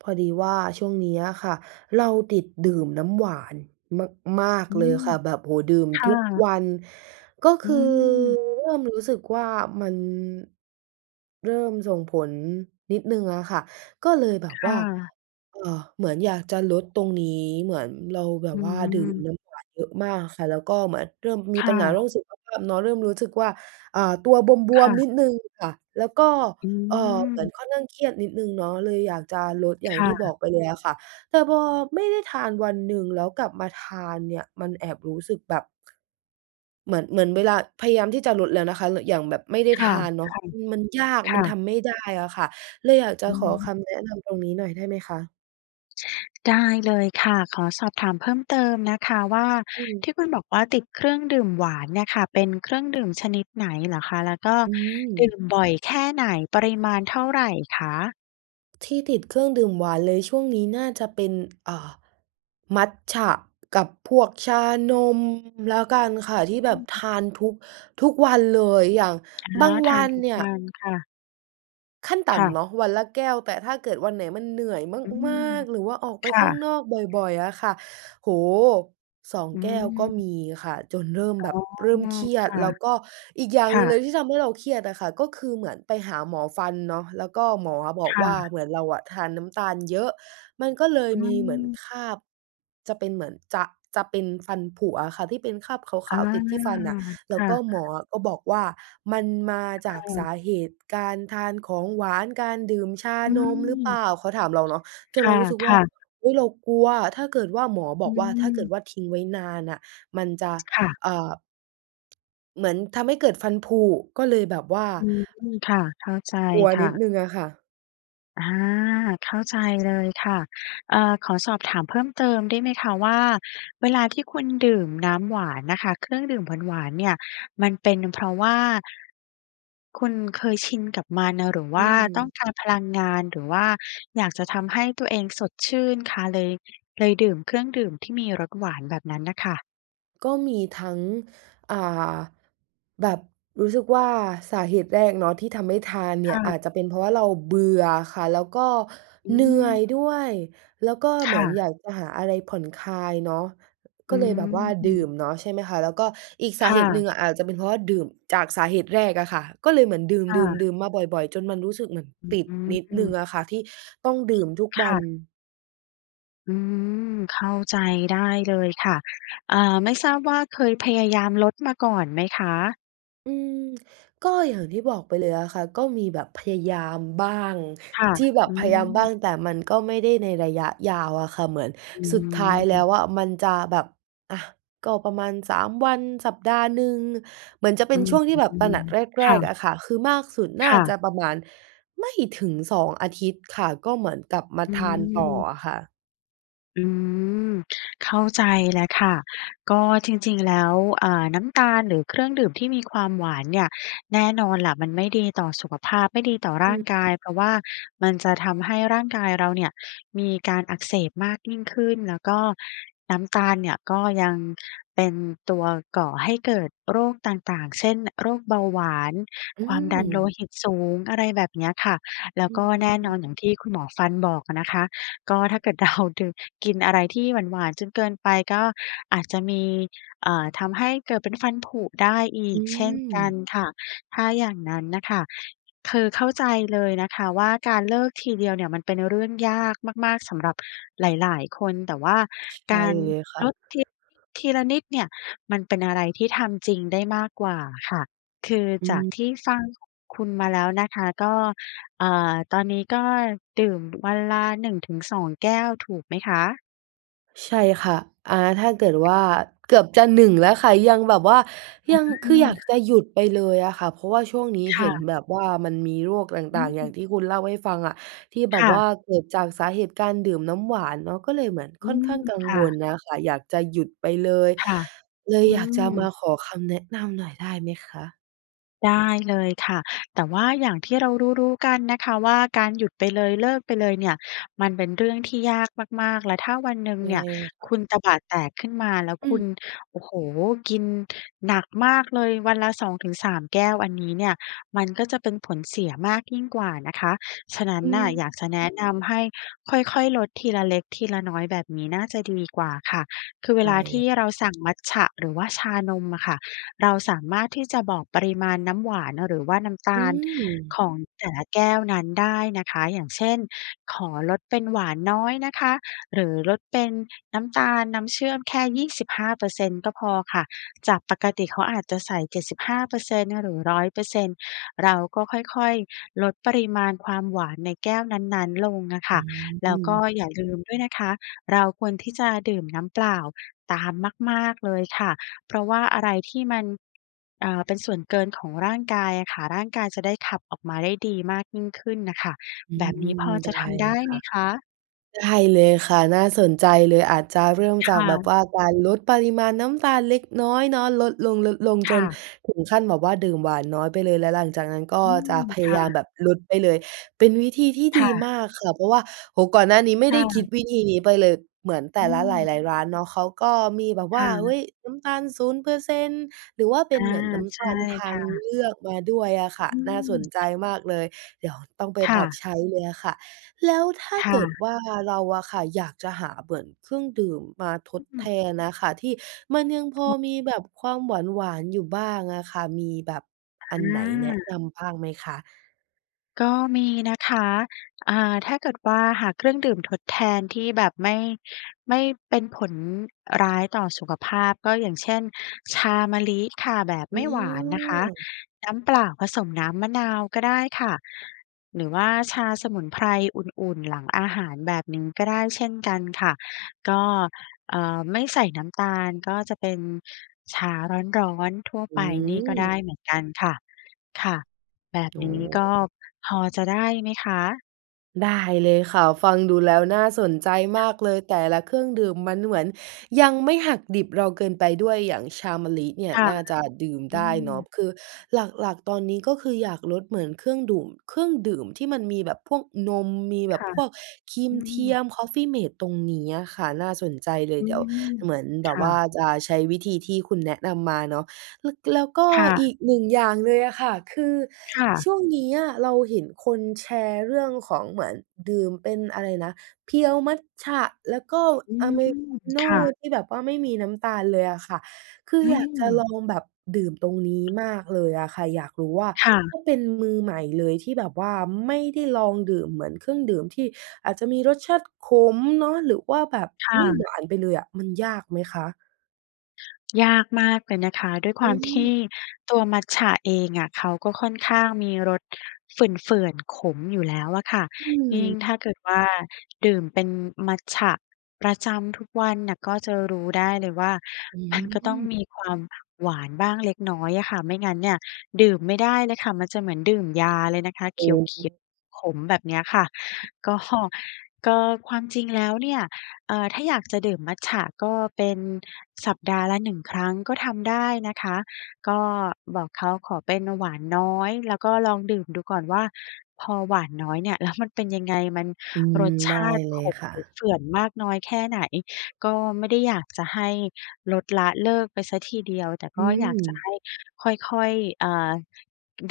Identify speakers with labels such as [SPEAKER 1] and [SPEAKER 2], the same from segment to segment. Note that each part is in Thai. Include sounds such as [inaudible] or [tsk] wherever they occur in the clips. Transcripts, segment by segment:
[SPEAKER 1] พอดีว่าช่วงนี้อะค่ะ เราติดดื่มน้ำหวานมาก
[SPEAKER 2] อื
[SPEAKER 1] ๆ เลย
[SPEAKER 2] ม
[SPEAKER 1] ค่ะ แบบ โอ้โฮ ดื่ม
[SPEAKER 2] ค่
[SPEAKER 1] ทุก
[SPEAKER 2] ะ
[SPEAKER 1] วัน ก็ค
[SPEAKER 2] อื
[SPEAKER 1] ือ
[SPEAKER 2] ม
[SPEAKER 1] เริ่มรู้สึกว่า มันเริ่มส่งผลนิดหนึ่งอะค่ะ ก็เลยแบบ
[SPEAKER 2] ค
[SPEAKER 1] ว
[SPEAKER 2] ่
[SPEAKER 1] ่า
[SPEAKER 2] ะ
[SPEAKER 1] เอ่อ เหมือนอยากจะลดตรงนี้ เหมือนเราแบบ
[SPEAKER 2] อื้
[SPEAKER 1] ว
[SPEAKER 2] อ
[SPEAKER 1] ่า
[SPEAKER 2] ฮื
[SPEAKER 1] ดื่ม
[SPEAKER 2] อ
[SPEAKER 1] น้ำหวานเยอะมากค่ะ แล้วก็เหมือนเริ่มม
[SPEAKER 2] ค
[SPEAKER 1] ีป
[SPEAKER 2] ่
[SPEAKER 1] ัญหาเรื
[SPEAKER 2] ะ
[SPEAKER 1] ่องสุขภาพเนาะ เริ่มรู้สึกว่า อา ตัวบ
[SPEAKER 2] ค
[SPEAKER 1] ว
[SPEAKER 2] ่
[SPEAKER 1] ม ๆ
[SPEAKER 2] ะ
[SPEAKER 1] นิดหนึ่งค่ะ แล้วก็
[SPEAKER 2] อ
[SPEAKER 1] เอ่อ เหมือน
[SPEAKER 2] ืม
[SPEAKER 1] ค่อนข้างเครียดนิดหนึ่งเนาะเลยอยากจะลดอย่า
[SPEAKER 2] ค
[SPEAKER 1] ง
[SPEAKER 2] ่
[SPEAKER 1] ที่บอ
[SPEAKER 2] ะ
[SPEAKER 1] กไปเลยอะค่ะ แต่พอไม่ได้ทานวันหนึ่ง แล้วกลับมาทานเนี่ย มันแอบรู้สึกแบบ เหมือน เหมือนเวลาพยายามที่จะลดแล้วนะคะ อย่างแบบไม่ได้
[SPEAKER 2] ค
[SPEAKER 1] ท
[SPEAKER 2] ่ะ
[SPEAKER 1] านเนาะ
[SPEAKER 2] ๆ
[SPEAKER 1] มันยาก
[SPEAKER 2] ค
[SPEAKER 1] มั
[SPEAKER 2] ่
[SPEAKER 1] นท
[SPEAKER 2] ะ
[SPEAKER 1] ำไม่ได้อะค่ะ เลยอยากจะ
[SPEAKER 2] อ
[SPEAKER 1] ขอค
[SPEAKER 2] ืม
[SPEAKER 1] ำแนะนำตรงนี้หน่อยได้ไหมคะ?
[SPEAKER 2] ได้เลยค่ะ ขอสอบถามเพิ่มเติมนะคะว่า
[SPEAKER 1] อืม
[SPEAKER 2] ที่คุณบอกว่าติดเครื่องดื่มหวานเนี่ยค่ะ เป็นเครื่องดื่มชนิดไหนเหรอคะ? แล้วก็
[SPEAKER 1] อื
[SPEAKER 2] ดื
[SPEAKER 1] อ
[SPEAKER 2] ่มบ่อยแค่ไหน? ปริมาณเท่าไรคะ?
[SPEAKER 1] ที่ติดเครื่องดื่มหวานเลยช่วงนี้ น่าจะเป็น อ่า มัตจะกับพวกชานมแล้วกันค่ะ ที่แบ
[SPEAKER 2] อ
[SPEAKER 1] บท
[SPEAKER 2] ืม
[SPEAKER 1] าน ทุก ทุกวันเลย อย่าง
[SPEAKER 2] อ
[SPEAKER 1] บ
[SPEAKER 2] า
[SPEAKER 1] าง
[SPEAKER 2] ท
[SPEAKER 1] ว
[SPEAKER 2] า
[SPEAKER 1] ั
[SPEAKER 2] น
[SPEAKER 1] น
[SPEAKER 2] ทุก
[SPEAKER 1] เนี่ย
[SPEAKER 2] วันค่ะ
[SPEAKER 1] ขั้นต่
[SPEAKER 2] ค่
[SPEAKER 1] ำ
[SPEAKER 2] ะ
[SPEAKER 1] เนาะ วันละแก้ว แต่ถ้าเกิดวันไหนมันเหนื่อย
[SPEAKER 2] อื
[SPEAKER 1] ม
[SPEAKER 2] ม
[SPEAKER 1] าก ๆ หรือว่าออกไ
[SPEAKER 2] ค
[SPEAKER 1] ป
[SPEAKER 2] ่
[SPEAKER 1] ข้าง
[SPEAKER 2] ะ
[SPEAKER 1] นอกบ่อย ๆ อะค่ะ โอ้โฮ 2
[SPEAKER 2] อ
[SPEAKER 1] แก้วก็
[SPEAKER 2] ืม
[SPEAKER 1] มีค่ะ จนเริ่ม
[SPEAKER 2] อ
[SPEAKER 1] แ
[SPEAKER 2] ๋อ
[SPEAKER 1] บบเริ่มเครีย
[SPEAKER 2] ค
[SPEAKER 1] ด
[SPEAKER 2] ่ะ
[SPEAKER 1] แล้วก็อีกอย่าง
[SPEAKER 2] ค
[SPEAKER 1] หน
[SPEAKER 2] ่
[SPEAKER 1] ึ่งเลย
[SPEAKER 2] ะ
[SPEAKER 1] ที่ทำให้เราเครียดอะค่ะ ก็คือเหมือนไปหาหมอฟันเนาะ แล้วก็หมอออะบอ
[SPEAKER 2] ค
[SPEAKER 1] ก
[SPEAKER 2] ่
[SPEAKER 1] ว่า
[SPEAKER 2] ะ
[SPEAKER 1] เหมือนเราทานน้ำตาลเยอะ มันก็เลย
[SPEAKER 2] อื
[SPEAKER 1] มีเหมือน
[SPEAKER 2] ม
[SPEAKER 1] คราบจะเป็นเหมือน จะ จะเป็นฟันผุอะค่ะ ที่เป็นคราบข
[SPEAKER 2] อา
[SPEAKER 1] าว ๆ ติดที่ฟันน่ะ แล
[SPEAKER 2] ค
[SPEAKER 1] ้ว
[SPEAKER 2] ่
[SPEAKER 1] ก็
[SPEAKER 2] ะ
[SPEAKER 1] หมอก็บอกว่า มันมาจ
[SPEAKER 2] ค
[SPEAKER 1] า
[SPEAKER 2] ่
[SPEAKER 1] กส
[SPEAKER 2] ะ
[SPEAKER 1] าเหตุการทานของหวาน การดื่มชา
[SPEAKER 2] อื
[SPEAKER 1] นมรึ
[SPEAKER 2] ม
[SPEAKER 1] เปล่า เขาถามเราเนาะ จ
[SPEAKER 2] ค
[SPEAKER 1] นเรารู้สึกว่า
[SPEAKER 2] ่ะ ๆ
[SPEAKER 1] อุ๊ย เรากลัว ถ้าเกิดว่าหมอบ
[SPEAKER 2] อ
[SPEAKER 1] อกว่า ถ้าเกิด
[SPEAKER 2] ืม
[SPEAKER 1] ว่าทิ้งไว้นานน่ะ มันจะ
[SPEAKER 2] ค่ะ
[SPEAKER 1] อ่า เหมือนทำให้เกิดฟันผุ ก็เลยแบบว่า
[SPEAKER 2] อืม ค่ะ เข้าใจ
[SPEAKER 1] กลัว
[SPEAKER 2] ค่
[SPEAKER 1] นิด
[SPEAKER 2] ะ
[SPEAKER 1] หนึ่งอะค่ะ
[SPEAKER 2] อา เข้าใจเลยค่ะ เอ่อ ขอสอบถามเพิ่มเติมได้ไหมคะว่า เวลาที่คุณดื่มน้ำหวานน่ะค่ะ เครื่องดื่มหวาน ๆ เนี่ย มันเป็นเพราะว่า คุณเคยชินกับมันอะ หรือว
[SPEAKER 1] อื
[SPEAKER 2] ่า
[SPEAKER 1] อฮ
[SPEAKER 2] ต้อ
[SPEAKER 1] ึ
[SPEAKER 2] งการพลังงาน หรือว่าอยากจะทำให้ตัวเองสดชื่นคะ เลย เลยดื่มเครื่องดื่มที่มีรสหวานแบบนั้นน่ะค่ะ?
[SPEAKER 1] ก็มีทั้ง อ่า แบบรู้สึกว่าสาเหตุแรกเนาะที่ทำให้ทานเน
[SPEAKER 2] ค
[SPEAKER 1] ี่
[SPEAKER 2] ่
[SPEAKER 1] ย อา
[SPEAKER 2] ะ
[SPEAKER 1] จจะเป็นเพราะว่าเราเบื่อค่ะ แล้วก็
[SPEAKER 2] อื
[SPEAKER 1] เหนื่อย
[SPEAKER 2] ม
[SPEAKER 1] ด้วย แล้วก็
[SPEAKER 2] ค
[SPEAKER 1] เหมื
[SPEAKER 2] ่
[SPEAKER 1] อน
[SPEAKER 2] ะ
[SPEAKER 1] อยากจะหาอะไรผ่อนคลายเนาะ
[SPEAKER 2] อ
[SPEAKER 1] ก็
[SPEAKER 2] ื
[SPEAKER 1] เลยแบบว่าดื่
[SPEAKER 2] ม
[SPEAKER 1] มเนาะใช่ไหมคะ แล้วก็อีกส
[SPEAKER 2] ค
[SPEAKER 1] า
[SPEAKER 2] ่
[SPEAKER 1] เหตุหน
[SPEAKER 2] ะ
[SPEAKER 1] ึ่งอาจจะเป็นเพราะว่าดื่มจากสาเหตุแรกอะค่ะ ก็เลยเหมือนดื
[SPEAKER 2] ค่
[SPEAKER 1] ่
[SPEAKER 2] ะ
[SPEAKER 1] ม ๆ ๆ มาบ่อย ๆ จนมันรู้สึกเหมือน
[SPEAKER 2] อ
[SPEAKER 1] ต
[SPEAKER 2] ื
[SPEAKER 1] ิดนิดหนึ่ง
[SPEAKER 2] ม
[SPEAKER 1] อะค่ะ ที่ต้องดื่มทุก
[SPEAKER 2] ค
[SPEAKER 1] วั
[SPEAKER 2] ่
[SPEAKER 1] น
[SPEAKER 2] ะ อืม เข้าใจได้เลยค่ะ อา ไม่ทราบว่าเคยพยายามลดมาก่อนไหมคะ?
[SPEAKER 1] อือ ก็อย่างที่บอกไปเลยอะค่ะ ก็มีแบบพยายามบ้าง
[SPEAKER 2] ค่ะ
[SPEAKER 1] ที่แบบ
[SPEAKER 2] อื
[SPEAKER 1] พยายามบ้า
[SPEAKER 2] ม
[SPEAKER 1] งแต่มันก็ไม่ได้ในระยะยาวอะค่ะ เหมือน
[SPEAKER 2] อื
[SPEAKER 1] สุดท้ายแล
[SPEAKER 2] อ
[SPEAKER 1] ้วอะ มันจะแบบ อะ ก็ประมาณ 3 วัน สัปดาห์หนึ่ง เหมือนจะเป
[SPEAKER 2] อ
[SPEAKER 1] ็
[SPEAKER 2] ื
[SPEAKER 1] นช่วงที่แบบ ตระห
[SPEAKER 2] อ
[SPEAKER 1] นักแ
[SPEAKER 2] ๆ
[SPEAKER 1] ร
[SPEAKER 2] ค่
[SPEAKER 1] ก ๆ
[SPEAKER 2] ะ
[SPEAKER 1] อะค่ะ คือมากสุดน่
[SPEAKER 2] ค
[SPEAKER 1] า
[SPEAKER 2] ่ะ
[SPEAKER 1] จะประมาณไม่ถึง 2 อาทิตย์ค่ะ ก็เหมือนกับมา
[SPEAKER 2] อื
[SPEAKER 1] ทานต่อ
[SPEAKER 2] ม
[SPEAKER 1] อะค่ะ
[SPEAKER 2] อืม เข้าใจแล้วค่ะ ก็จริง ๆ แล้ว อา น้ำตาลหรือเครื่องดื่มที่มีความหวานเนี่ย แน่นอนแหละ มันไม่ดีต่อสุขภาพ ไม่ดีต่อร
[SPEAKER 1] อ
[SPEAKER 2] ่า
[SPEAKER 1] ือ
[SPEAKER 2] งกาย เพราะว่ามันจะทำให้ร่างกายเราเนี่ย มีการอักเสบมากยิ่งขึ้น แล้วก็น้ำตาลเนี่ยก็ยังเป็นตัวก่อให้เกิดโรคต่าง ๆ เช่น โรคเบาหวาน
[SPEAKER 1] อื
[SPEAKER 2] ความดันโล
[SPEAKER 1] ม
[SPEAKER 2] หิตสูง อะไรแบบเนี้ยค่ะ แล้
[SPEAKER 1] อ
[SPEAKER 2] ว
[SPEAKER 1] ื
[SPEAKER 2] ก็แน่นอนอย่
[SPEAKER 1] ม
[SPEAKER 2] างที่คุณหมอฟันบอกอะนะคะ ก็ถ้าเกิดเราดื่ม กินอะไรที่หวาน ๆ จนเกินไปก็อาจจะมี เอ่อ ทำให้เกิดเป็นฟันผุได้อี
[SPEAKER 1] อื
[SPEAKER 2] กเช่นกัน
[SPEAKER 1] ม
[SPEAKER 2] ค่ะ ถ้าอย่างนั้นน่ะค่ะ คือเข้าใจเลยนะคะว่า การเลิกทีเดียวเนี่ย มันเป็นเรื่องยากมาก ๆ สำหรับหลาย ๆ คน แต่ว่า
[SPEAKER 1] ใช
[SPEAKER 2] ก
[SPEAKER 1] ่
[SPEAKER 2] าร
[SPEAKER 1] เลยค่
[SPEAKER 2] ล
[SPEAKER 1] ะ
[SPEAKER 2] ดที ทีละนิดเนี่ย มันเป็นอะไรที่ทำจริงได้มากกว่าค่ะ คือ
[SPEAKER 1] อื
[SPEAKER 2] จาก
[SPEAKER 1] อ
[SPEAKER 2] ที่ฟังคุ คุณมาแล้วนะคะ ก็ อา ตอนนี้ก็ดื่มวันละ 1 ถึง 2 แก้ว ถูกไหมคะ?
[SPEAKER 1] ใช่ค่ะ อา ถ้าเกิดว่า
[SPEAKER 2] ค่ะ
[SPEAKER 1] เกือบจะ 1 แล้วค่ะ ยังแบบว่า
[SPEAKER 2] อ
[SPEAKER 1] ยัง คืออยากจ
[SPEAKER 2] า
[SPEAKER 1] ะหยุดไปเลยอะค่ะ เพราะว่าช่วงนี้
[SPEAKER 2] ค
[SPEAKER 1] เห
[SPEAKER 2] ่
[SPEAKER 1] ็น
[SPEAKER 2] ะ
[SPEAKER 1] แบบว่า มันมีโรคอะไร
[SPEAKER 2] อ
[SPEAKER 1] ต่าง ๆ อย่า
[SPEAKER 2] ืม
[SPEAKER 1] งที่คุณเล่าให้ฟังอะ ที่แบ
[SPEAKER 2] ค
[SPEAKER 1] บ
[SPEAKER 2] ่
[SPEAKER 1] ว
[SPEAKER 2] ะ
[SPEAKER 1] ่าเกิดจากสาเหตุการดื่มน้ำหวานเนาะ ก็เลยเหมือน
[SPEAKER 2] อื
[SPEAKER 1] ค่อน
[SPEAKER 2] ม
[SPEAKER 1] ข้างกัง
[SPEAKER 2] ค่
[SPEAKER 1] วล
[SPEAKER 2] ะ
[SPEAKER 1] นะคะ อยากจะหยุดไปเลย
[SPEAKER 2] ค่ะ
[SPEAKER 1] เลย
[SPEAKER 2] อื
[SPEAKER 1] อยากจะ
[SPEAKER 2] ม
[SPEAKER 1] มาขอคำแนะนำหน่อยได้ไหมคะ?
[SPEAKER 2] ได้เลยค่ะ แต่ว่าอย่างที่เรารู้ ๆ กันนะคะว่าการหยุดไปเลยเลิกไปเลยเนี่ย มันเป็นเรื่องที่ยากมาก ๆ และถ้าวันหนึ่
[SPEAKER 1] ใ
[SPEAKER 2] ง
[SPEAKER 1] ช่
[SPEAKER 2] เนี่ย
[SPEAKER 1] ค่ะ
[SPEAKER 2] คุณตบะแตกขึ้นมาแล้ว
[SPEAKER 1] อื
[SPEAKER 2] คุ
[SPEAKER 1] ม
[SPEAKER 2] ณ โอ้โฮ กินหนักมากเลย วันละ 2 ถึง 3 แก้วอันนี้เนี่ย มันก็จะเป็นผลเสียมากยิ่งกว่านะคะ ฉะนั้
[SPEAKER 1] อ
[SPEAKER 2] นน่ะ
[SPEAKER 1] ืม
[SPEAKER 2] อยากจะแนะนำ ให้ค่อย ๆ ลดทีละเล็กทีละน้อย แบบนี้น่าจะดีกว่าค่ะ คือเว
[SPEAKER 1] ได
[SPEAKER 2] ล
[SPEAKER 1] ้
[SPEAKER 2] าท
[SPEAKER 1] เล
[SPEAKER 2] ี
[SPEAKER 1] ย
[SPEAKER 2] ่
[SPEAKER 1] ค่
[SPEAKER 2] เ
[SPEAKER 1] ะ
[SPEAKER 2] ราสั่งมัจฉะ หรือว่าชานมอะค่ะ เราสามารถที่จะบอกปริมาณน้ำหวาน หรือว่าน้ำต
[SPEAKER 1] อื
[SPEAKER 2] าล
[SPEAKER 1] ม
[SPEAKER 2] ของแต่ละแก้วนั้นได้นะคะ อย่างเช่น ขอลดเป็นหวานน้อยนะคะ หรือลดเป็นน้ำตาล น้ำเชื่อมแค่ 25% ก็พอค่ะ จากปกติเขาอาจจะใส่ 75% หรือ 100% เราก็ค่อย ๆ ลดปริมาณความหวานในแก้วนั้น ๆ ลงอะค
[SPEAKER 1] อื
[SPEAKER 2] ่ะ แล้วก็
[SPEAKER 1] ม
[SPEAKER 2] อย่าลืมด้วยนะคะ เราควรที่จะดื่มน้ำเปล่าตามมาก ๆ เลยค่ะ เพราะว่าอะไรที่มัน อา เป็นส่วนเกินของร่างกายอะค่ะ ร่างกายจะได้ขับออกมาได้ดีมากยิ่งขึ้นน่ะค่ะ แบบนี้พ
[SPEAKER 1] อืม ได้เลยค่ะ
[SPEAKER 2] อจะทำได้ไหมคะ?
[SPEAKER 1] ได้เลยค่ะ น่าสนใจเลย อาจจะเริ่ม
[SPEAKER 2] ค
[SPEAKER 1] จาก
[SPEAKER 2] ่
[SPEAKER 1] แบบ
[SPEAKER 2] ะ
[SPEAKER 1] ว่า การลดปริมาณน้ำตาลเล็กน้อยเนาะ ลดลง
[SPEAKER 2] ค
[SPEAKER 1] ๆ จ
[SPEAKER 2] ่
[SPEAKER 1] น
[SPEAKER 2] ะ
[SPEAKER 1] ถึงขั้นแบบว่า ดื่มหวานน้อยไปเลยแล้วหลังจากนั้นก็
[SPEAKER 2] อื
[SPEAKER 1] จะ
[SPEAKER 2] ม
[SPEAKER 1] พ
[SPEAKER 2] ค
[SPEAKER 1] ยา
[SPEAKER 2] ่
[SPEAKER 1] ยามแ
[SPEAKER 2] ะ
[SPEAKER 1] บบลดไปเลย เป็นวิธีที่
[SPEAKER 2] ค
[SPEAKER 1] ด
[SPEAKER 2] ่
[SPEAKER 1] ีม
[SPEAKER 2] ะ
[SPEAKER 1] ากค่ะ เพราะว่า โอ้โฮ ก่อนหน้านี้ไม่
[SPEAKER 2] ค
[SPEAKER 1] ได
[SPEAKER 2] ่
[SPEAKER 1] ้คิด
[SPEAKER 2] ะ
[SPEAKER 1] วิธีนี้ไปเลย เหมือนแต
[SPEAKER 2] อ
[SPEAKER 1] ่
[SPEAKER 2] ื
[SPEAKER 1] ละหล
[SPEAKER 2] ม
[SPEAKER 1] าย ๆ ร้านเนาะ เขาก็มีแบบ
[SPEAKER 2] ค
[SPEAKER 1] ว่
[SPEAKER 2] ่
[SPEAKER 1] า เฮ
[SPEAKER 2] ะ
[SPEAKER 1] ้ย น้ำตาล 0% หรือว่าเป
[SPEAKER 2] อ
[SPEAKER 1] ็
[SPEAKER 2] า
[SPEAKER 1] นเหมือนน้
[SPEAKER 2] ใ
[SPEAKER 1] ำ
[SPEAKER 2] ช
[SPEAKER 1] ตา
[SPEAKER 2] ่
[SPEAKER 1] ลท
[SPEAKER 2] ค
[SPEAKER 1] า
[SPEAKER 2] ่
[SPEAKER 1] ง
[SPEAKER 2] ะ
[SPEAKER 1] เลือกมาด้วยอะค่ะ
[SPEAKER 2] อื
[SPEAKER 1] น่าส
[SPEAKER 2] ม
[SPEAKER 1] นใจมากเลย เดี๋ยวต้องไป
[SPEAKER 2] ค่
[SPEAKER 1] ปรับ
[SPEAKER 2] ะ
[SPEAKER 1] ใช้เลยอะค่ะ แล้วถ้า
[SPEAKER 2] ค่
[SPEAKER 1] เกิด
[SPEAKER 2] ะ
[SPEAKER 1] ว่าเราอะค่ะ อยากจะหาเหมือนเครื่องดื่มมาทด
[SPEAKER 2] อื
[SPEAKER 1] แท
[SPEAKER 2] อ
[SPEAKER 1] นอะค่ะ ที่มันยังพอ
[SPEAKER 2] อ้อ
[SPEAKER 1] มีแบบความหวาน ๆ อยู่บ้างอะค่ะ มีแบบ
[SPEAKER 2] อ
[SPEAKER 1] อันไหนแนะน
[SPEAKER 2] า
[SPEAKER 1] ำบ้างไหมคะ?
[SPEAKER 2] ก็มีนะคะ อ่า ถ้าเกิดว่า หาเครื่องดื่มทดแทนที่แบบไม่ ไม่เป็นผลร้ายต่อสุขภาพ ก็อย่างเช่น ชามะลิค่ะ แบบ
[SPEAKER 1] อ
[SPEAKER 2] ไ
[SPEAKER 1] ื
[SPEAKER 2] ม่หวานนะคะ
[SPEAKER 1] ม
[SPEAKER 2] น้ำเปล่าผสมน้ำมะนาวก็ได้ค่ะ หรือว่าชาสมุนไพรอุ่น ๆ หลังอาหาร แบบนี้ก็ได้เช่นกันค่ะ ก็ เอ่อ ไม่ใส่น้ำตาล ก็จะเป็นชาร้อน ๆ ทั่ว
[SPEAKER 1] อ
[SPEAKER 2] ไปนี่ก็ได้
[SPEAKER 1] ืม
[SPEAKER 2] เหมือนกันค่ะ ค่ะแบบ
[SPEAKER 1] โอ้
[SPEAKER 2] นี้
[SPEAKER 1] โ
[SPEAKER 2] ก็
[SPEAKER 1] ฮ
[SPEAKER 2] พอจะได้ไหมคะ?
[SPEAKER 1] ได้เลยค่ะ ฟังดูแล้วน่าสนใจมากเลย แต่ละเครื่องดื่มมันเหมือนยังไม่หักดิบเราเกินไปด้วย อย่างชามะลิเนี่ย
[SPEAKER 2] ค่ะ
[SPEAKER 1] น่าจะดื่ม
[SPEAKER 2] อ
[SPEAKER 1] ไ
[SPEAKER 2] ื
[SPEAKER 1] ด้เนาะ
[SPEAKER 2] ม
[SPEAKER 1] คือหลัก ๆ ตอนนี้ ก็คืออยากลดเหมือนเครื่องดู่ม เครื่องดื่มที่มันมีแบบพวกนม มีแบ
[SPEAKER 2] ค
[SPEAKER 1] บ
[SPEAKER 2] ่ะ
[SPEAKER 1] พวกครี
[SPEAKER 2] อ
[SPEAKER 1] ม
[SPEAKER 2] ื
[SPEAKER 1] เทีย
[SPEAKER 2] ม
[SPEAKER 1] มคอฟฟีเมตตรงนี้อะค่ะ น่าสนใจเลย
[SPEAKER 2] อื
[SPEAKER 1] เดี๋ยว
[SPEAKER 2] ม
[SPEAKER 1] เหมือนแบ
[SPEAKER 2] ค
[SPEAKER 1] บ
[SPEAKER 2] ่
[SPEAKER 1] ว่า
[SPEAKER 2] ะ
[SPEAKER 1] จะใช้วิธีที่คุณแนะนำมาเนาะ แล้ว แล้วก็
[SPEAKER 2] ค่
[SPEAKER 1] อี
[SPEAKER 2] ะ
[SPEAKER 1] ก 1 อย่างเลยอะค่ะ คือ
[SPEAKER 2] ค่
[SPEAKER 1] ช
[SPEAKER 2] ะ
[SPEAKER 1] ่วงนี้อะ เราเห็นคนแชร์เรื่องของเหมือนดื่มเป็น อะไรนะ เพียวมัจฉะ แล้วก็
[SPEAKER 2] อื
[SPEAKER 1] อเ
[SPEAKER 2] ม
[SPEAKER 1] มริกาโน
[SPEAKER 2] ค
[SPEAKER 1] ่
[SPEAKER 2] ่ะ
[SPEAKER 1] ที่แบบว่าไม่มีน้ำตาลเลยอะค่ะ คือ
[SPEAKER 2] อื
[SPEAKER 1] อยากจะล
[SPEAKER 2] ม
[SPEAKER 1] องแบบดื่มตรงนี้มากเลยอะค่ะ อยากรู้ว่า
[SPEAKER 2] ค่ะ
[SPEAKER 1] ถ้าเป็นมือใหม่เลยที่แบบว่าไม่ได้ลองดื่ม เหมือนเครื่องดื่มที่อาจจะมีรสชาติขมเนาะ หรือว่าแบบ
[SPEAKER 2] ค่
[SPEAKER 1] ไม่หว
[SPEAKER 2] ะ
[SPEAKER 1] านไปเลยอะ มันยากไหมคะ?
[SPEAKER 2] ยากมากเลยนะคะ ด้วยค
[SPEAKER 1] อ
[SPEAKER 2] วามที
[SPEAKER 1] ืม
[SPEAKER 2] ่ตัวมัตจะเองอะ เขาก็ค่อนข้างมีรสเฝื่อน ๆ ขมอยู่แล้วอะค่ะ
[SPEAKER 1] อื
[SPEAKER 2] ยิ
[SPEAKER 1] ม
[SPEAKER 2] ่งถ้าเกิดว่าดื่มเป็นมัตจะประจำทุกวันน่ะ ก็จะรู้ได้เลยว่า
[SPEAKER 1] อื
[SPEAKER 2] มันก็ต้อง
[SPEAKER 1] ม
[SPEAKER 2] มีความหวานบ้างเล็กน้อยอะค่ะ ไม่งั้นเนี่ย ดื่มไม่ได้เลยค่ะ มันจะเหมือนดื่มยาเลยนะคะ
[SPEAKER 1] โอ
[SPEAKER 2] เข
[SPEAKER 1] ้
[SPEAKER 2] ียว ๆ ขมแบบเนี้ยค่ะ ก็ ก็ ความจริงแล้วเนี่ย เอ่อ ถ้าอยากจะดื่มมัตจะ ก็เป็นสัปดาห์ละ 1 ครั้งก็ทำได้นะคะ ก็บอกเขาขอเป็นหวานน้อย แล้วก็ลองดื่มดูก่อนว่า พอหวานน้อยเนี่ย แล้วมันเป็นยังไง มัน
[SPEAKER 1] อืม
[SPEAKER 2] รส
[SPEAKER 1] ไ
[SPEAKER 2] ช
[SPEAKER 1] ด้
[SPEAKER 2] าติ
[SPEAKER 1] เล
[SPEAKER 2] ข
[SPEAKER 1] ย
[SPEAKER 2] ม
[SPEAKER 1] ค่
[SPEAKER 2] หรือ
[SPEAKER 1] ะ
[SPEAKER 2] เฝื่อนมากน้อยแค่ไหน ก็ไม่ได้อยากจะให้ลดละเลิกไปเสียทีเดียว แต่
[SPEAKER 1] อื
[SPEAKER 2] ก็อยากจะ
[SPEAKER 1] ม
[SPEAKER 2] ให้ค่อย ๆ เอ่อ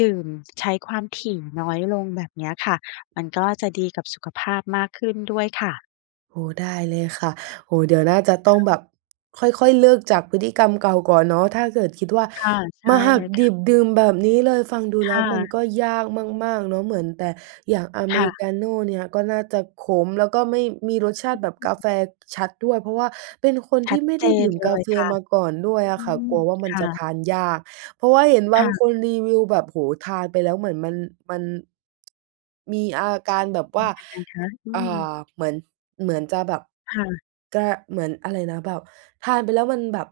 [SPEAKER 2] ดื่มใช้ความถี่น้อยลงแบบเนี้ยค่ะ มันก็จะดีกับสุขภาพมากขึ้นด้วยค่ะ
[SPEAKER 1] โอ้ ได้เลยค่ะ โอ้โฮ เดี๋ยวน่าจะ ต้อง
[SPEAKER 2] [unintelligible]
[SPEAKER 1] แบบค่อย ๆ เลิกจากพฤติกรรมเก่าก่อนเนาะ ถ้าเกิดคิดว่า
[SPEAKER 2] ค่ะ ใช
[SPEAKER 1] ม
[SPEAKER 2] ่
[SPEAKER 1] าหั
[SPEAKER 2] เล
[SPEAKER 1] ก
[SPEAKER 2] ยค
[SPEAKER 1] ด
[SPEAKER 2] ่
[SPEAKER 1] ิ
[SPEAKER 2] ะ
[SPEAKER 1] บดื่มแบบนี้เลย ฟังดู
[SPEAKER 2] ค
[SPEAKER 1] แล้
[SPEAKER 2] ่
[SPEAKER 1] วมัน
[SPEAKER 2] ะ
[SPEAKER 1] ก็ ยากมาก ๆ เนาะ เหมือนแต่ อย่างอเม
[SPEAKER 2] ค่
[SPEAKER 1] ริ
[SPEAKER 2] ะ
[SPEAKER 1] กาโน่เนี่ยก็น่าจะขม แล้วก็ไม่ มีรสชาต
[SPEAKER 2] อ
[SPEAKER 1] ิแบบกา
[SPEAKER 2] ือ
[SPEAKER 1] แฟชัดด้วย เพราะว่าเป็นคน
[SPEAKER 2] ช
[SPEAKER 1] ท
[SPEAKER 2] ั
[SPEAKER 1] ี่
[SPEAKER 2] ด
[SPEAKER 1] ไม่
[SPEAKER 2] เ
[SPEAKER 1] ไ
[SPEAKER 2] จ
[SPEAKER 1] ด้ดื
[SPEAKER 2] น
[SPEAKER 1] ่ม
[SPEAKER 2] เล
[SPEAKER 1] กา
[SPEAKER 2] ย
[SPEAKER 1] แฟ
[SPEAKER 2] ค่ะ
[SPEAKER 1] มาก่อนด้ว
[SPEAKER 2] อ
[SPEAKER 1] ย
[SPEAKER 2] ื
[SPEAKER 1] อะค่ะ
[SPEAKER 2] อ
[SPEAKER 1] กลัวว่ามัน
[SPEAKER 2] ค่
[SPEAKER 1] จะ
[SPEAKER 2] ะ
[SPEAKER 1] ทานยาก เพราะว่าเห็นบ
[SPEAKER 2] ค
[SPEAKER 1] า
[SPEAKER 2] ่
[SPEAKER 1] ง
[SPEAKER 2] ะ
[SPEAKER 1] คนรีวิวแบบ โอ้โฮ ทานไปแล้วเหมือนมัน มัน [tsk] มีอาการแบบ
[SPEAKER 2] เป็
[SPEAKER 1] ว
[SPEAKER 2] น
[SPEAKER 1] ่า
[SPEAKER 2] ยังไงค
[SPEAKER 1] ก
[SPEAKER 2] ะ? อื
[SPEAKER 1] อ่
[SPEAKER 2] อ
[SPEAKER 1] า เหมือน เหมือนจะแบบ
[SPEAKER 2] ค่ะ
[SPEAKER 1] ก เหมือนอะไรนะ แบบทานไปแล้วมันแบบ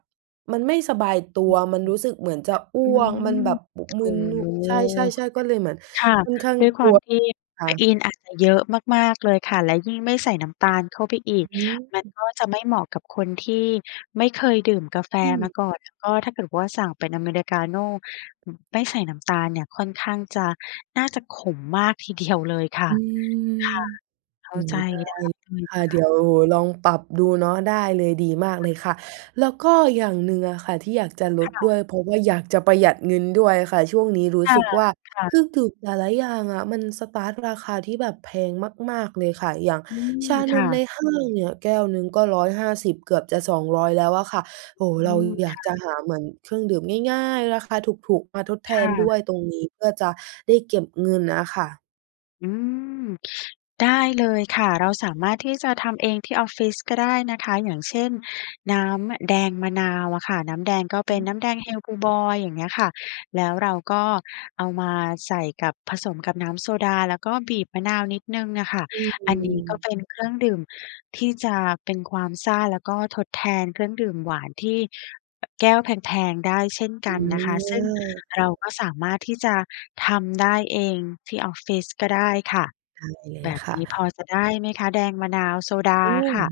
[SPEAKER 1] มันไม่สบายตั
[SPEAKER 2] อื
[SPEAKER 1] ว
[SPEAKER 2] ม
[SPEAKER 1] มันรู้สึกเหมือนจะอ้
[SPEAKER 2] อื
[SPEAKER 1] วกมัน
[SPEAKER 2] ม
[SPEAKER 1] แบบม
[SPEAKER 2] โ
[SPEAKER 1] ึนนุ
[SPEAKER 2] อ้
[SPEAKER 1] ใช่ ๆ ๆ ก็เลยเหมือน
[SPEAKER 2] ค่ะ
[SPEAKER 1] ค่อนข้าง
[SPEAKER 2] ด้วย
[SPEAKER 1] ก
[SPEAKER 2] คว
[SPEAKER 1] ลั
[SPEAKER 2] าม
[SPEAKER 1] ว
[SPEAKER 2] ที่
[SPEAKER 1] ค
[SPEAKER 2] เฟ
[SPEAKER 1] ่ะ
[SPEAKER 2] อีนอาจจะเยอะมาก ๆ เลยค่ะ และยิ่งไม่ใส่น้ำตาลเข้าไปอีก
[SPEAKER 1] อื
[SPEAKER 2] มัน
[SPEAKER 1] ม
[SPEAKER 2] ก็จะไม่เหมาะกับคนที่ไม่เคยดื่มกาแฟ
[SPEAKER 1] อื
[SPEAKER 2] มา
[SPEAKER 1] อ
[SPEAKER 2] ก่อน ก็ถ้าเกิดว่าสั่งเป็นอเมริกาโน่ไม่ใส่น้ำ ตาลเนี่ยค่อนข้างจะ น่าจะขมมากที เดียว เลยค่
[SPEAKER 1] อ
[SPEAKER 2] ะ
[SPEAKER 1] ือ
[SPEAKER 2] ค่ะ เข
[SPEAKER 1] โ
[SPEAKER 2] ้
[SPEAKER 1] อ
[SPEAKER 2] า
[SPEAKER 1] ้โ
[SPEAKER 2] ใ
[SPEAKER 1] ฮ
[SPEAKER 2] จ
[SPEAKER 1] ได้
[SPEAKER 2] ได้เลย
[SPEAKER 1] ค่
[SPEAKER 2] ค
[SPEAKER 1] ะ
[SPEAKER 2] ่
[SPEAKER 1] เดี
[SPEAKER 2] ะ
[SPEAKER 1] ๋ยวโหลองปรับดูเนาะ ได้เลย ดีมา
[SPEAKER 2] ค
[SPEAKER 1] ก
[SPEAKER 2] ่
[SPEAKER 1] เลย
[SPEAKER 2] ะ
[SPEAKER 1] ค่ะ แล้วก็อย่างหนึ่งอะค่ะ ที่อยากจะล
[SPEAKER 2] ค
[SPEAKER 1] ด
[SPEAKER 2] ่
[SPEAKER 1] ด้ว
[SPEAKER 2] ะ
[SPEAKER 1] ย เพราะว่าอยากจะประหยัดเงินด้วยค่ะ ช่วงนี้รู
[SPEAKER 2] ค
[SPEAKER 1] ้สึกว่า
[SPEAKER 2] ่ะ
[SPEAKER 1] ซึ
[SPEAKER 2] ๆ
[SPEAKER 1] ่งถูก แต่ละอย่างอะมันสตาร์ตราคาที่แบบแพงมาก ๆ เลยค่ะ อย่าง
[SPEAKER 2] อืม
[SPEAKER 1] ชา
[SPEAKER 2] ค
[SPEAKER 1] น
[SPEAKER 2] ่
[SPEAKER 1] มใ
[SPEAKER 2] ะ
[SPEAKER 1] นห้างเนี่ยแก้วหนึ่งก็ 150 เกือบจะ 200 แล้วอะค่ะ โอ้โฮ
[SPEAKER 2] อื
[SPEAKER 1] เรา
[SPEAKER 2] ม
[SPEAKER 1] อย
[SPEAKER 2] ค
[SPEAKER 1] าก
[SPEAKER 2] ่
[SPEAKER 1] จะ
[SPEAKER 2] ะ
[SPEAKER 1] หาเหมือนเครื่องดื่มง่าย ๆ ราคาถูก ๆ มาทดแท
[SPEAKER 2] ค่
[SPEAKER 1] นด
[SPEAKER 2] ะ
[SPEAKER 1] ้วยตรงนี้เพื่อจะได้เก็บเงินน่ะค่ะ
[SPEAKER 2] อืม ได้เลยค่ะ เราสามารถที่จะทำเองที่ออฟฟิศ ก็ได้นะคะ อย่างเช่น น้ำแดงมะนาวอะค่ะ น้ำแดงก็
[SPEAKER 1] อ
[SPEAKER 2] เป
[SPEAKER 1] ื
[SPEAKER 2] ็น
[SPEAKER 1] ม
[SPEAKER 2] น้ำแดงเฮลบลูบอย อย่างเงี้ยค่ะ แล้วเราก็เอามาใส่กับ ผสมกับน้ำโซดา แล้วก็บีบมะนาวนิดหนึ่งอะค่ะ
[SPEAKER 1] อื
[SPEAKER 2] อันนี้ก็
[SPEAKER 1] อ
[SPEAKER 2] เป็นเครื่องดื่มที่จะเป็นความซ่า แล้วก็ทดแทนเครื่องดื่มหวานที่ อ แก้วแพง ๆ ได้เช่นกันนะคะซึ่ง
[SPEAKER 1] เออ
[SPEAKER 2] เรา ก็สามารถที่จะทำได้เองที่ออฟฟิศ ก็ได้ค่ะ
[SPEAKER 1] ได้เล
[SPEAKER 2] แ
[SPEAKER 1] ย
[SPEAKER 2] บบ
[SPEAKER 1] ค่
[SPEAKER 2] นี้พ
[SPEAKER 1] ะ
[SPEAKER 2] อจะได้ไหมคะแดงมะนาวโซดา
[SPEAKER 1] อืม
[SPEAKER 2] ค่ะ?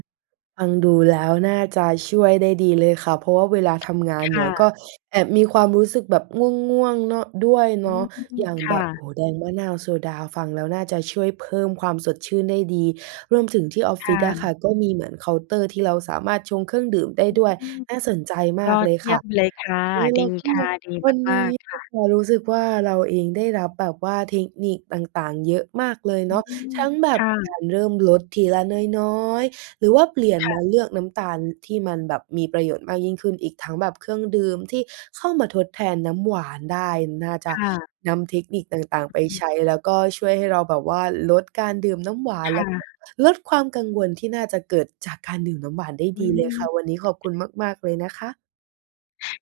[SPEAKER 1] ฟังดูแล้วน่าจะช่วยได้ดีเลยค่ะ เพราะว่าเวลาทำงาน
[SPEAKER 2] ค
[SPEAKER 1] เนี
[SPEAKER 2] ่
[SPEAKER 1] ่ย ก
[SPEAKER 2] ะ
[SPEAKER 1] ็แอบมีความรู้สึกแบบง่วง ๆ เนาะ ด้วย
[SPEAKER 2] อ
[SPEAKER 1] เ
[SPEAKER 2] ื
[SPEAKER 1] นา
[SPEAKER 2] ม
[SPEAKER 1] ะ อย่าง
[SPEAKER 2] ค
[SPEAKER 1] แบ
[SPEAKER 2] ่
[SPEAKER 1] บ
[SPEAKER 2] ะ
[SPEAKER 1] โอ้โฮ แดงมะนาวโซดาฟังแล้วน่าจะช่วยเพิ่มความสดชื่นได้ดี รวมถึงที่ออฟ
[SPEAKER 2] ค
[SPEAKER 1] ฟิ
[SPEAKER 2] ่
[SPEAKER 1] ศอะค
[SPEAKER 2] ะ
[SPEAKER 1] ่ะ ก็มีเหมือนเคาน์เตอร์ที่เราสามารถชงเครื่องดื่มได้
[SPEAKER 2] อ
[SPEAKER 1] ด้วย
[SPEAKER 2] ืม
[SPEAKER 1] น่าสนใจม
[SPEAKER 2] ย
[SPEAKER 1] าก
[SPEAKER 2] อ
[SPEAKER 1] เล
[SPEAKER 2] ด
[SPEAKER 1] ย
[SPEAKER 2] เย
[SPEAKER 1] ค
[SPEAKER 2] ี่
[SPEAKER 1] ่
[SPEAKER 2] ย
[SPEAKER 1] ะ
[SPEAKER 2] มเลยค่ะ
[SPEAKER 1] เอ๊ย แ
[SPEAKER 2] ด
[SPEAKER 1] ล
[SPEAKER 2] ี
[SPEAKER 1] ้วก็
[SPEAKER 2] ค่ะ ดี
[SPEAKER 1] วัน
[SPEAKER 2] ม
[SPEAKER 1] น
[SPEAKER 2] า
[SPEAKER 1] ี้
[SPEAKER 2] ก ๆ ค่ะ
[SPEAKER 1] พอรู้สึกว่า เราเองได้รับแบบว่าเทคนิคต่าง ๆ เยอะมากเลย
[SPEAKER 2] อ
[SPEAKER 1] เ
[SPEAKER 2] ื
[SPEAKER 1] นาะ
[SPEAKER 2] ม
[SPEAKER 1] ทั้งแบ
[SPEAKER 2] ค
[SPEAKER 1] บ
[SPEAKER 2] ่
[SPEAKER 1] ก
[SPEAKER 2] ะ
[SPEAKER 1] ารเริ่มลดทีละน้อย ๆ หรือว่า เปลี่ยน
[SPEAKER 2] ค่
[SPEAKER 1] ม
[SPEAKER 2] ะ
[SPEAKER 1] าเลือกน้ำตาลที่มันแบบมีประโยชน์มากยิ่งขึ้นอีกทั้งแบบเครื่องดื่มที่เข้ามาทดแทนน้ำหวานได้ น่าจ
[SPEAKER 2] ค
[SPEAKER 1] ะ
[SPEAKER 2] ่ะ
[SPEAKER 1] นำเทคนิคต่าง ๆ ไปใช้ แล้วก็ช่วยให้เราแบบว่า ลดการดื่มน้ำหวาน
[SPEAKER 2] ค
[SPEAKER 1] แล
[SPEAKER 2] ่
[SPEAKER 1] ะ
[SPEAKER 2] ะ
[SPEAKER 1] ลดความกังวลที่น่าจะเกิดจากการดื่มน้ำหวานได้
[SPEAKER 2] อ
[SPEAKER 1] ด
[SPEAKER 2] ื
[SPEAKER 1] ีเลย
[SPEAKER 2] ม
[SPEAKER 1] ค่ะ วันนี้ขอบคุณมาก ๆ เลยนะคะ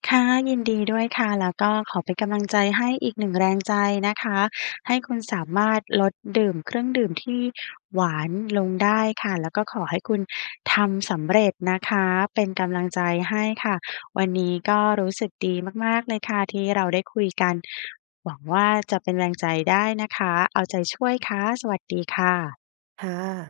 [SPEAKER 2] ค่ะ ยินดีด้วยค่ะ แล้วก็ขอเป็นกำลังใจให้อีก 1 แรงใจนะคะ ให้คุณสามารถลดดื่มเครื่องดื่มที่หวานลงได้ค่ะ แล้วก็ขอให้คุณทำสำเร็จนะคะ เป็นกำลังใจให้ค่ะ วันนี้ก็รู้สึกดีมาก ๆ เลยค่ะที่เราได้คุยกันหวังว่า จะเป็นแรงใจได้นะคะ เอาใจช่วยค่ะ สวัสดีค่ะ
[SPEAKER 1] ค่ะ